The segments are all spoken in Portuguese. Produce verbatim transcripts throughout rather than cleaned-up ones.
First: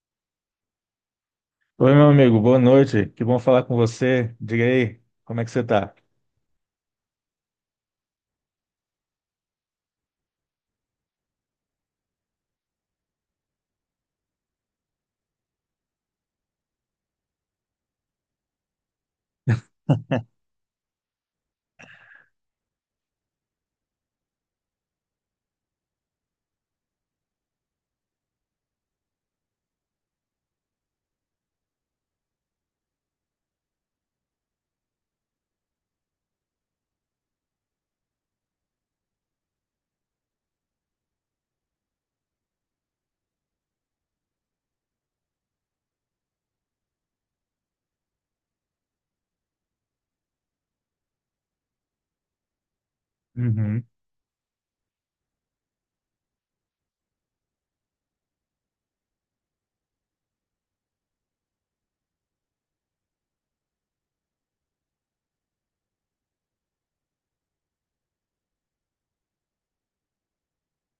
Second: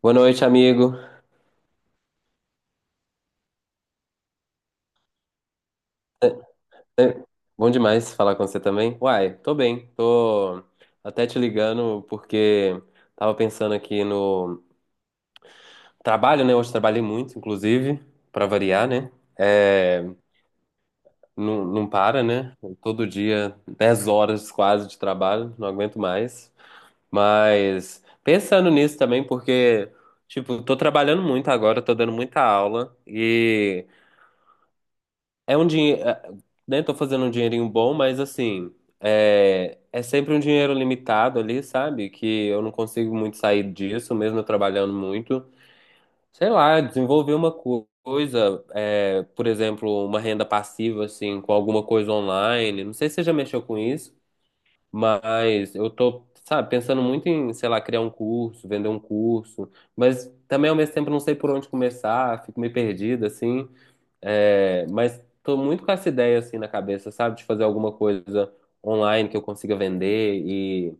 Boa noite, amigo. Oi, meu amigo, boa noite. Que bom falar com você. Diga aí, como é que você tá? É, Bom demais falar com você também. Uai, tô bem. Tô até te ligando porque tava pensando aqui no trabalho, né? Hoje trabalhei muito, inclusive, pra variar, né? É, não, não para, né? Todo dia, dez horas quase de trabalho, não aguento mais. Mas pensando nisso também, porque, tipo, tô trabalhando muito agora, tô dando muita aula e. É um dinheiro, né? Tô fazendo um dinheirinho bom, mas assim, é, é sempre um dinheiro limitado ali, sabe? Que eu não consigo muito sair disso, mesmo eu trabalhando muito. Sei lá, desenvolver uma co- coisa, é, por exemplo, uma renda passiva, assim, com alguma coisa online. Não sei se você já mexeu com Uhum. isso, mas eu tô, sabe, pensando muito em, sei lá, criar um curso, vender um curso, mas também ao mesmo tempo não sei por onde começar, fico meio perdido, assim. É, mas tô muito com essa ideia assim na cabeça, sabe? De fazer alguma coisa online que eu consiga vender e,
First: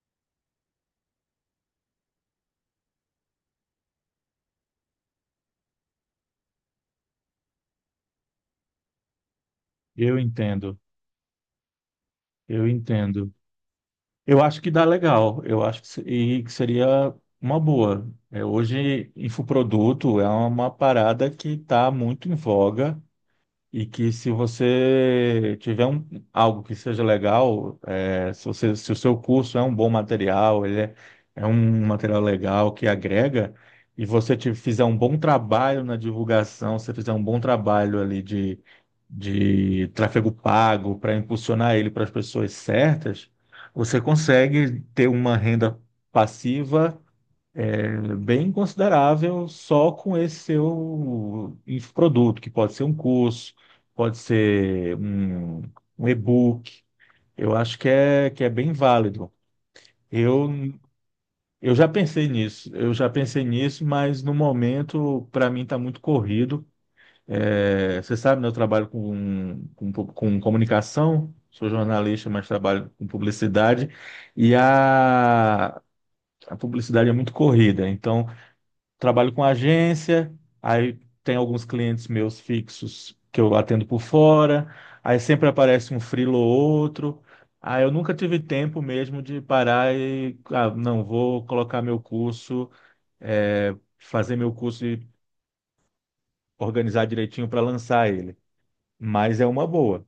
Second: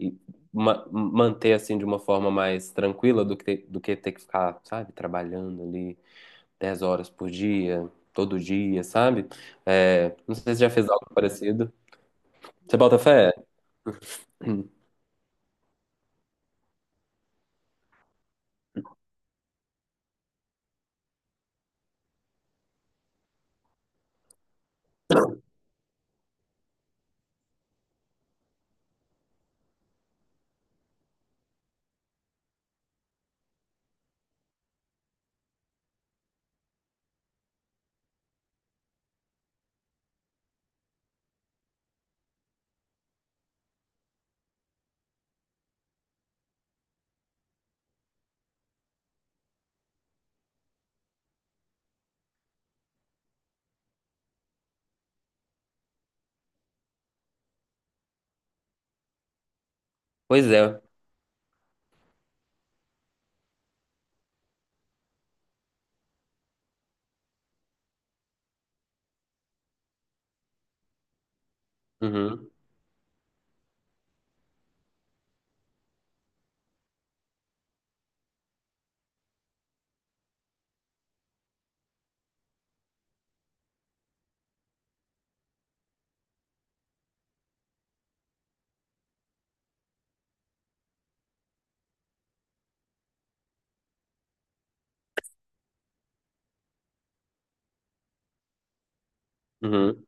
e ma- manter assim de uma forma mais tranquila do que, ter- do que ter que ficar, sabe, trabalhando ali dez horas por dia, todo dia, sabe? É, Eu Não sei se já entendo, fez algo parecido. eu Você bota fé? entendo. Eu acho que dá legal, eu acho que, se- e que seria uma boa. É, hoje, infoproduto é uma parada que está muito em voga. E que se você tiver um, algo que seja legal, é, se você, se o seu curso é um bom material, ele é, é um material legal que agrega, e você te, fizer um bom trabalho na divulgação, você fizer um bom trabalho ali de, de tráfego pago para impulsionar ele para as pessoas certas, você consegue ter uma renda passiva é bem considerável só com esse seu inf- produto, que pode ser um curso, pode ser um, um e-book. Eu acho que é, que é bem válido. Pois Eu, é. eu já pensei nisso, eu já pensei nisso, mas no momento, para mim, está muito corrido. É, você sabe, né, eu trabalho com, com, pu- com comunicação, sou jornalista, mas Uhum, trabalho com publicidade, e a, a publicidade é muito corrida. Então, trabalho com agência, aí tem alguns clientes meus fixos que eu atendo por fora, aí sempre aparece um freelo ou outro. Aí eu nunca tive tempo mesmo de parar e, ah, não, vou colocar meu curso, é, fazer meu curso e organizar direitinho para lançar ele. Mas é uma uhum. boa,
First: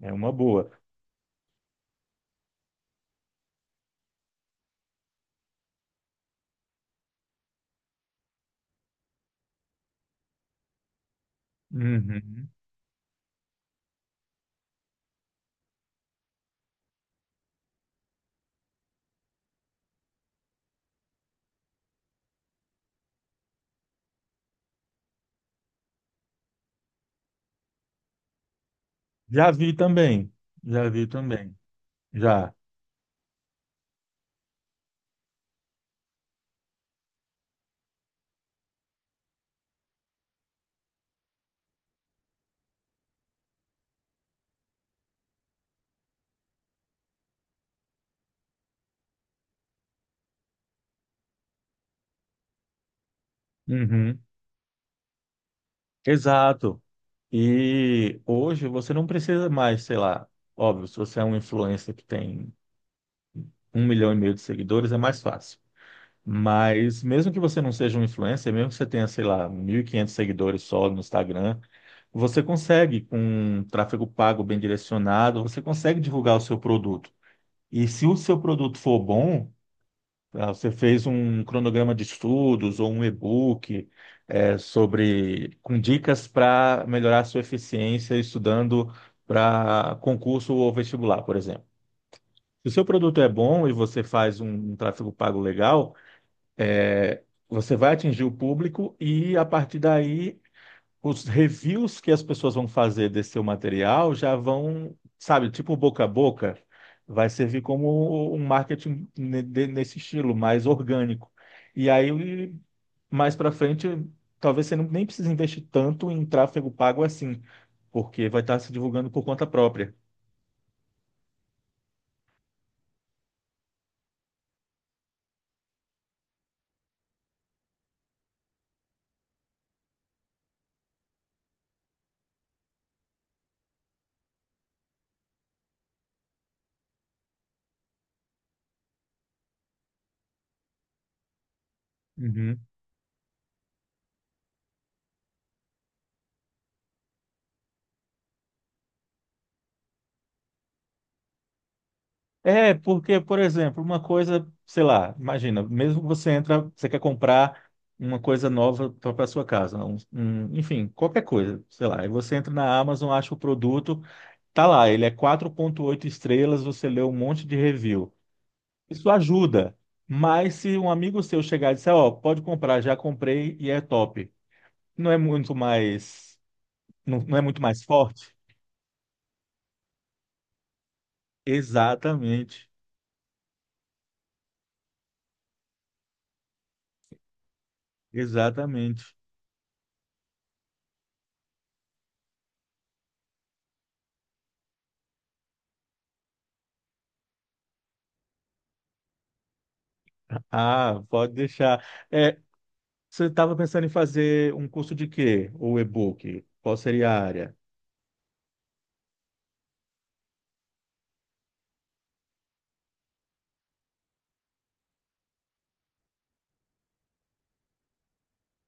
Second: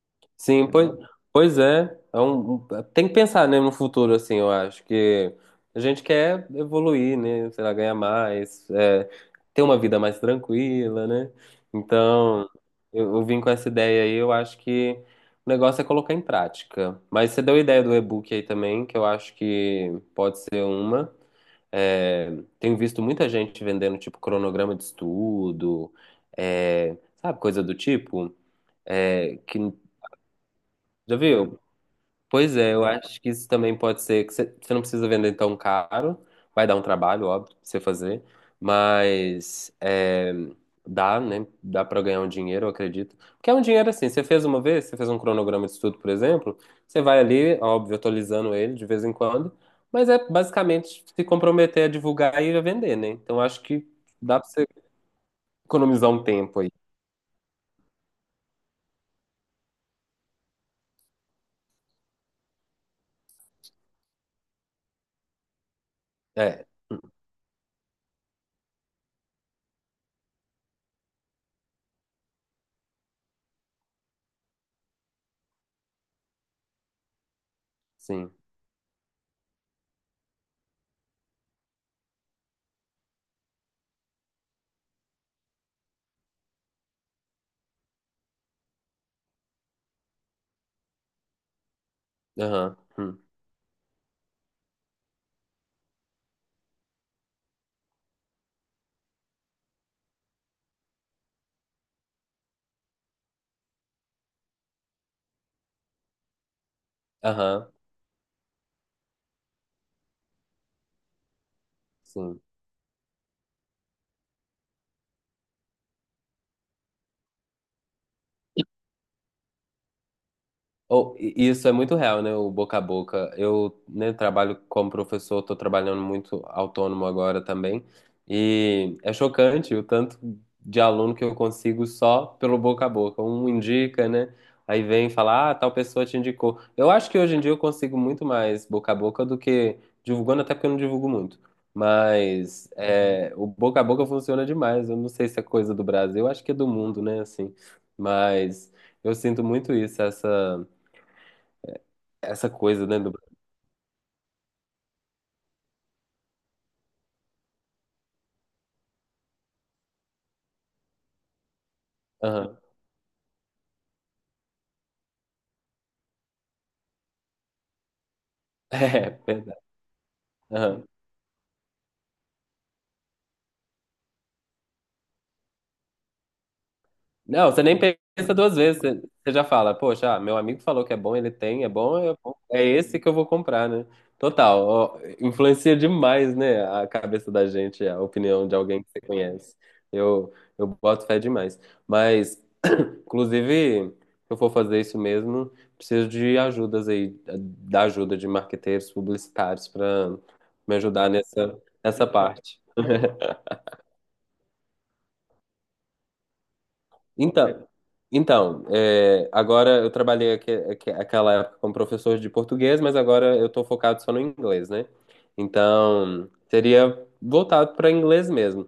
é uma Sim, boa. pois, entendeu? Pois é. É um- um- tem que pensar, né, no futuro, assim, eu acho que a gente quer evoluir, né? Sei lá, ganhar mais, é, ter uma vida mais tranquila, né? Então, Uhum. eu, eu vim com essa ideia aí, eu acho que o negócio é colocar em prática. Mas você deu a ideia do e-book aí também, que eu acho que pode ser uma. É, Tenho visto muita gente vendendo, tipo, cronograma de estudo, é, sabe, coisa do tipo é, Já que vi também, já vi já também, viu? já. Pois é, eu acho que isso também pode ser que você você não precisa vender tão caro, vai dar um trabalho, óbvio, pra você fazer, mas é, dá, né? Dá pra ganhar um dinheiro, eu acredito. Porque é um dinheiro assim, você fez uma vez, você fez um cronograma de estudo, por exemplo, você vai ali, óbvio, atualizando ele de vez em quando, mas é basicamente se comprometer a divulgar e a vender, né? Então acho que Uhum. dá pra você economizar um tempo aí. Exato. E hoje você não precisa mais, sei lá, óbvio, se você é um influencer que tem um milhão e meio de seguidores, é mais fácil. É, Mas mesmo que você não seja um influencer, mesmo que você tenha, sei lá, mil e quinhentos seguidores só no Instagram, você consegue, com um tráfego pago bem direcionado, você consegue divulgar o seu produto. E se o sim. seu produto for bom, ah, você fez um cronograma de estudos ou um e-book eh, sobre com dicas para melhorar a sua eficiência estudando para concurso ou vestibular, por exemplo. Se o Aham. seu produto Hum. é bom e você faz um um tráfego pago legal, eh, você vai atingir o público e a partir daí os reviews que as pessoas vão fazer desse seu material já vão, sabe, tipo boca a boca, vai servir Aham. como um marketing ne- de- nesse estilo, mais orgânico. E Sim. aí, mais para frente, talvez você não- nem precise investir tanto em tráfego pago assim, porque vai estar se divulgando por conta própria. Ou- e isso é muito real, né? O boca a boca. Eu, né, trabalho como professor, estou trabalhando muito autônomo agora também. E é chocante o tanto de aluno que eu consigo só pelo boca a boca. Um indica, né? Aí vem falar, ah, tal pessoa te indicou. Eu acho que hoje em dia eu consigo muito mais boca a boca do que divulgando, até porque eu não divulgo muito. Uhum. Mas é, o boca a boca funciona demais. Eu não sei se é coisa do Brasil, eu acho que é do mundo, né? Assim, mas eu sinto muito isso, essa. Essa É, coisa, né? Do... porque, por exemplo, uma coisa, sei lá, imagina, mesmo você entra, você quer comprar uma coisa nova para sua casa, um- um- enfim, qualquer coisa, sei lá, e você entra Aham. na Amazon, acha o produto, tá lá, ele é quatro vírgula oito estrelas, você lê um monte de review. Isso É, verdade. ajuda, mas se Aham. um amigo seu chegar e disser, ó, pode comprar, já comprei e é top, não é muito mais, não, não é Não, muito você nem mais forte? pensa duas vezes, você, você já fala, poxa, ah, meu amigo falou que é bom, ele tem, é bom, é bom, é Exatamente, esse que eu vou comprar, né? Total, ó, influencia demais, né, a cabeça da gente, a opinião de alguém que você exatamente. conhece. Eu, eu boto fé demais. Mas, inclusive, se eu for fazer isso mesmo, preciso de ajudas aí, da ajuda de marqueteiros publicitários para me Ah, ajudar pode nessa, deixar. nessa É, parte. você estava pensando em fazer um curso de quê? Ou e-book? Qual seria a área? Então, então é, agora eu trabalhei aque, aque- aquela época como professor de português, mas agora eu estou focado só no inglês, né? Então, seria voltado para inglês mesmo.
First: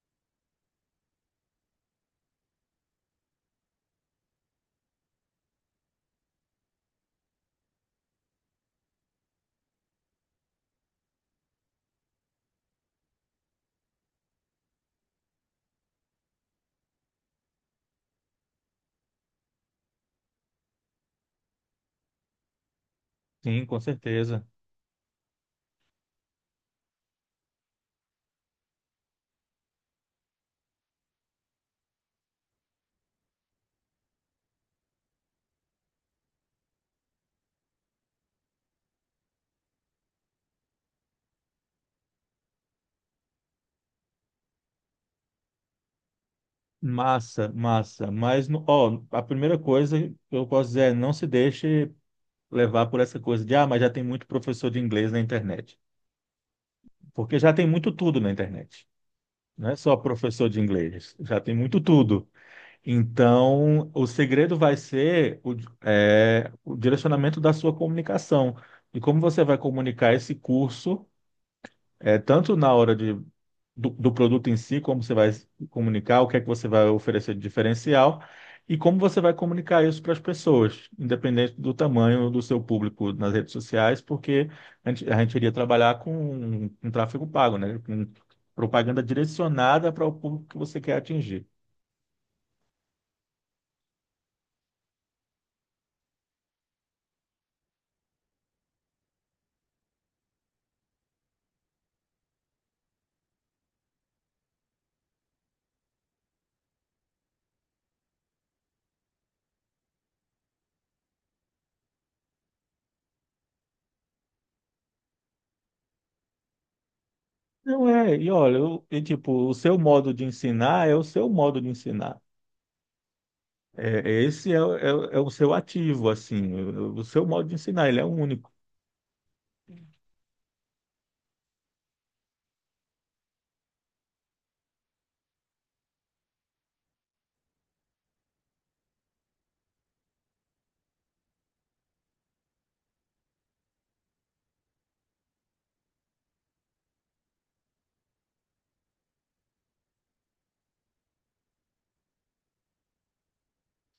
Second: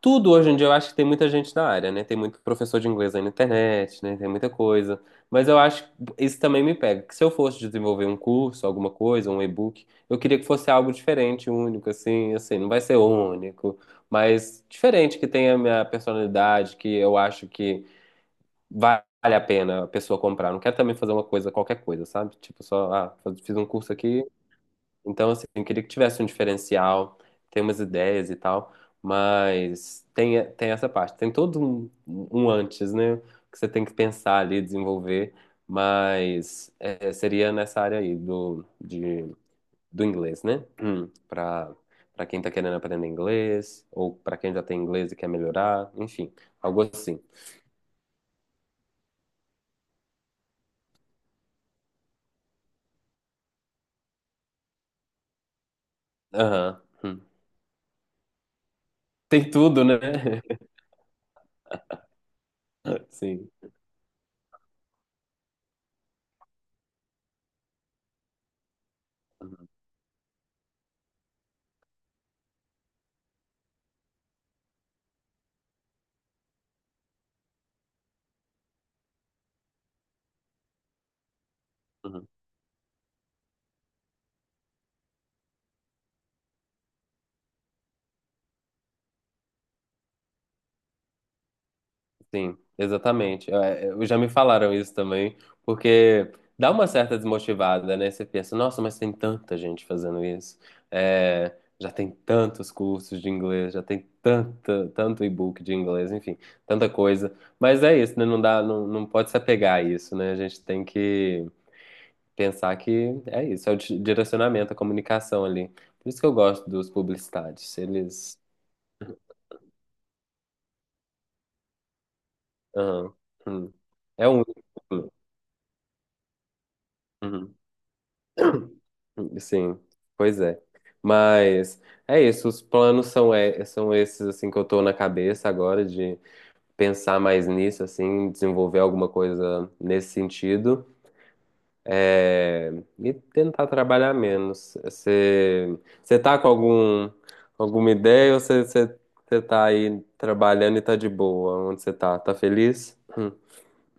Tudo hoje em dia eu acho que tem muita gente da área, né? Tem muito professor de inglês aí na internet, né? Tem muita coisa. Mas eu acho que isso também me pega, que se eu fosse desenvolver um curso, alguma coisa, um e-book, eu queria que fosse algo diferente, único, assim, assim, não vai ser único, mas diferente, que tenha a minha personalidade, que eu acho que vale a pena a pessoa comprar. Não quero também fazer uma coisa, qualquer coisa, sabe? Tipo, só, ah, faz- fiz Sim, um com curso aqui, certeza. então assim, eu queria que tivesse um diferencial, tem umas ideias e tal, mas tem, tem essa parte. Tem todo um, um antes, né? Que você tem que pensar ali, desenvolver, mas é, seria nessa área aí do, de, do inglês, né? Hum, pra, pra quem tá querendo aprender inglês, ou pra quem já tem inglês e quer melhorar, enfim, algo assim. Massa, massa. Mas, no- ó, a primeira coisa que eu posso dizer é não se deixe levar por essa coisa de, ah, mas já tem muito professor de inglês na internet. Aham. Hum. Porque já tem muito tudo na internet. Tem Não é tudo, né? só professor de inglês, já tem muito tudo. Sim. Então, o segredo vai ser o, é, o direcionamento da sua comunicação. E como você vai Uhum, comunicar esse curso, é, tanto na hora de do, do produto em si, como você vai comunicar, o que é que você vai oferecer de diferencial e como você vai comunicar isso para as pessoas, independente do uhum. tamanho do seu público nas redes sociais, porque a gente, a gente iria trabalhar com, com tráfego pago, né? Com propaganda direcionada para o público que você quer atingir. Sim, exatamente. É, é, Eu já me falaram isso também, porque dá uma certa desmotivada, né? Você pensa, nossa, mas tem tanta gente fazendo isso. É, já tem tantos cursos de inglês, já tem tanta, tanto e-book de inglês, enfim, tanta coisa. Mas é isso, né? Não dá, não, não pode se apegar a isso, né? A gente tem que pensar que é isso, é o di- direcionamento, a comunicação ali. Por isso que eu gosto dos publicitários. Não é, e Eles olha, eu- e tipo, o seu modo de ensinar é o seu modo de ensinar. Aham, hum. É, é, É um. esse é, o- é, o é o seu ativo, assim, o, o seu modo de Uhum, ensinar, ele é único. uhum, sim, pois é. Mas é isso, os planos são, é, são esses assim que eu tô na cabeça agora de pensar mais nisso, assim, desenvolver alguma coisa nesse sentido. é, e tentar trabalhar menos. Você você tá com algum, alguma ideia ou você você- você tá aí trabalhando e tá de boa? Onde você tá? Tá feliz? Hum.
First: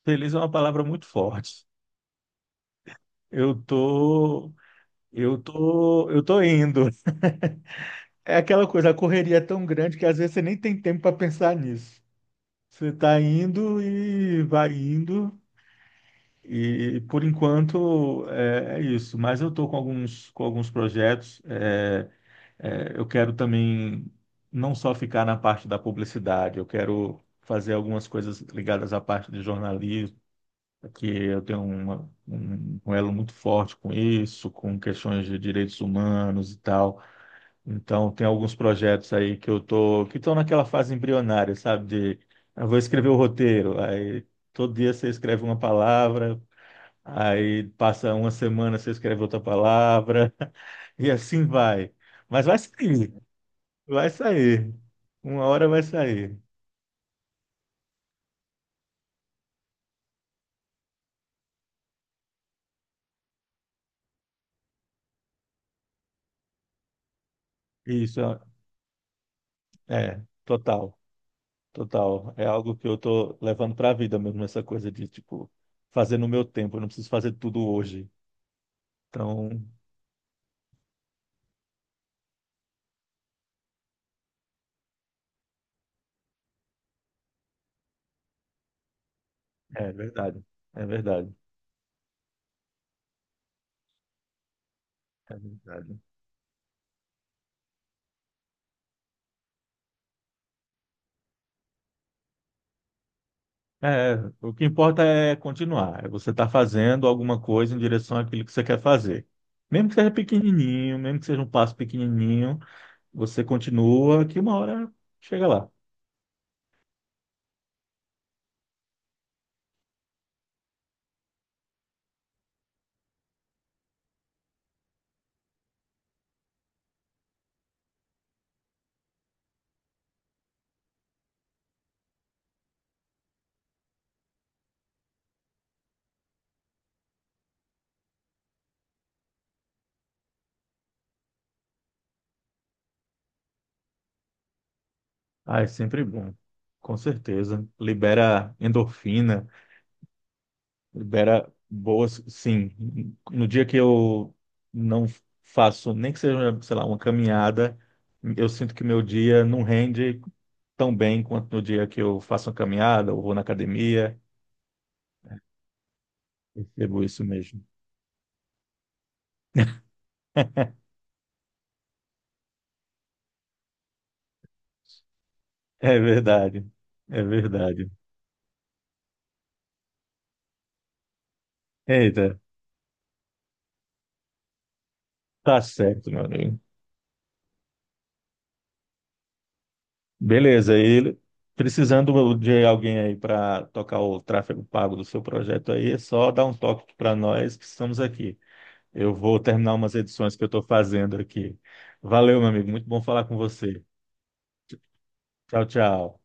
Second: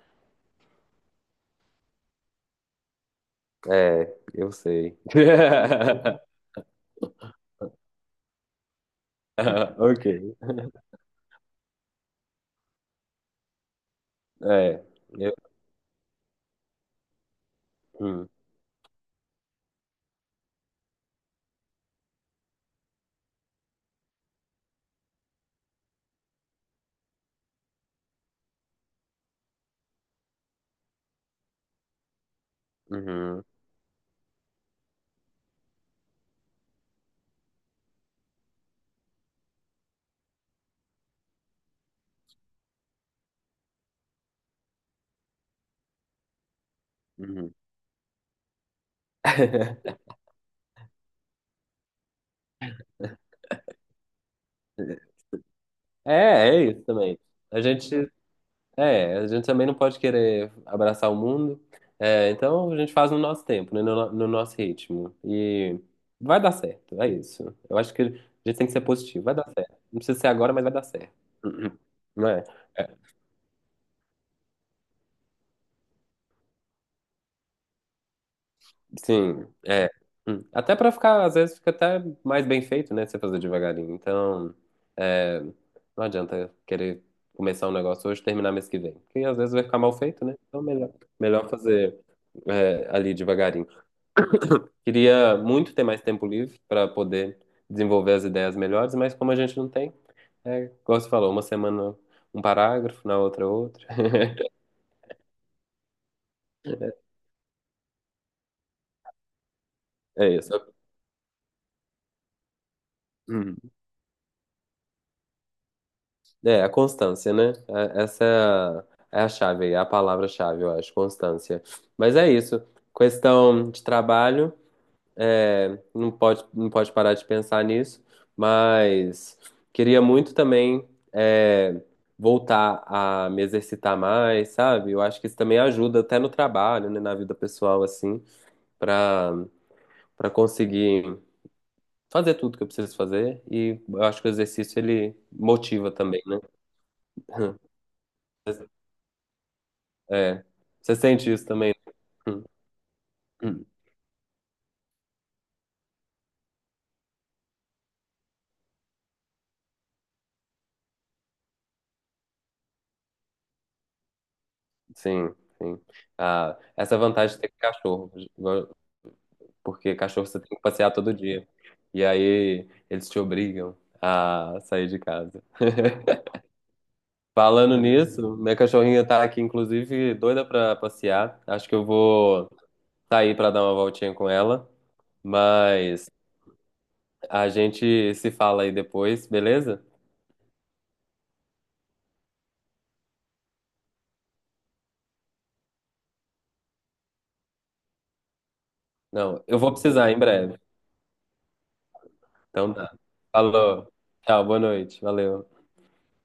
Feliz é uma palavra muito forte. Eu É, eu tô, sei. eu tô, eu tô indo. É aquela coisa, a correria é tão grande Ok. que às vezes você nem tem tempo para pensar nisso. Você tá indo e vai É. indo Eu- e por enquanto hum, é, é isso. Mas eu tô com alguns, com alguns projetos. É, é, eu quero também não só ficar na parte da publicidade. Eu quero fazer algumas coisas ligadas à parte de jornalismo que eu tenho uma- um, um elo muito uhum, forte com isso, com questões de direitos humanos e tal. Então, tem alguns projetos aí que eu tô, que estão naquela fase embrionária, sabe? De, eu vou escrever o roteiro, aí todo dia você escreve uma palavra, uhum. aí passa uma semana você escreve outra palavra, e assim vai. Mas vai sair, vai sair. Uma hora vai sair. É, é isso também. A gente, é, a gente também não pode querer abraçar o mundo. É, então a gente faz no nosso tempo, né, no, no- no nosso ritmo. E vai dar certo, é isso. Eu acho que a Isso, gente tem que ser positivo. Vai dar certo. Não precisa é, ser agora, mas vai dar total. certo. Uhum. Não Total, é? é algo que eu tô levando para a vida mesmo, essa coisa de, tipo, fazer no meu tempo, eu não preciso fazer tudo hoje. Sim, Então, é. Hum. Até pra ficar, às vezes fica até mais bem feito, né? Se você fazer devagarinho. Então, é, não adianta querer começar um negócio hoje e terminar mês que vem. Porque às vezes vai ficar é mal feito, né? verdade, Então, é melhor, verdade, melhor fazer é, ali devagarinho. é Queria muito ter verdade. mais tempo livre pra poder desenvolver as ideias melhores, mas como a gente não tem, é, igual você falou, uma semana um parágrafo, na outra outra. É, o que importa é continuar, é você estar fazendo alguma coisa em direção àquilo que você quer fazer. Mesmo que seja É isso. pequenininho, mesmo que seja um passo pequenininho, você Hum. continua, que uma hora chega lá. É, a constância, né? É- Essa é a, é a chave, aí, é a palavra-chave, eu acho, constância. Mas é isso. Questão de trabalho, é, não pode, não pode parar de pensar nisso, mas queria muito também é, voltar a me exercitar mais, sabe? Eu acho que isso também ajuda até no trabalho, né? Na vida pessoal, assim, para para conseguir fazer tudo que eu preciso fazer. E eu acho que o exercício, ele Ah, é motiva sempre também, bom, né? com certeza. Libera endorfina. É. Você sente isso Libera também? boas, sim. No Né? dia que eu não faço, nem que seja, sei lá, uma caminhada, eu sinto que meu dia não rende tão bem quanto no dia que eu faço uma caminhada ou vou na academia. Sim, sim. Ah, essa Percebo isso vantagem de ter mesmo. cachorro, porque cachorro você tem que passear todo dia. E aí eles te obrigam a sair de casa. É verdade. É Falando verdade. nisso, minha cachorrinha tá aqui, inclusive, doida pra passear. Acho que eu Eita, vou sair pra dar uma voltinha com ela, tá mas certo, meu amigo. a gente se fala aí depois, beleza? Beleza, e precisando de alguém aí para tocar o tráfego pago do seu projeto aí, é só dar um toque para nós que estamos aqui. Eu vou Não, eu vou terminar umas precisar em edições que eu breve. estou fazendo aqui. Valeu, meu amigo. Então Muito tá. bom falar com você. Falou. Tchau, boa noite. Valeu. Tchau, tchau.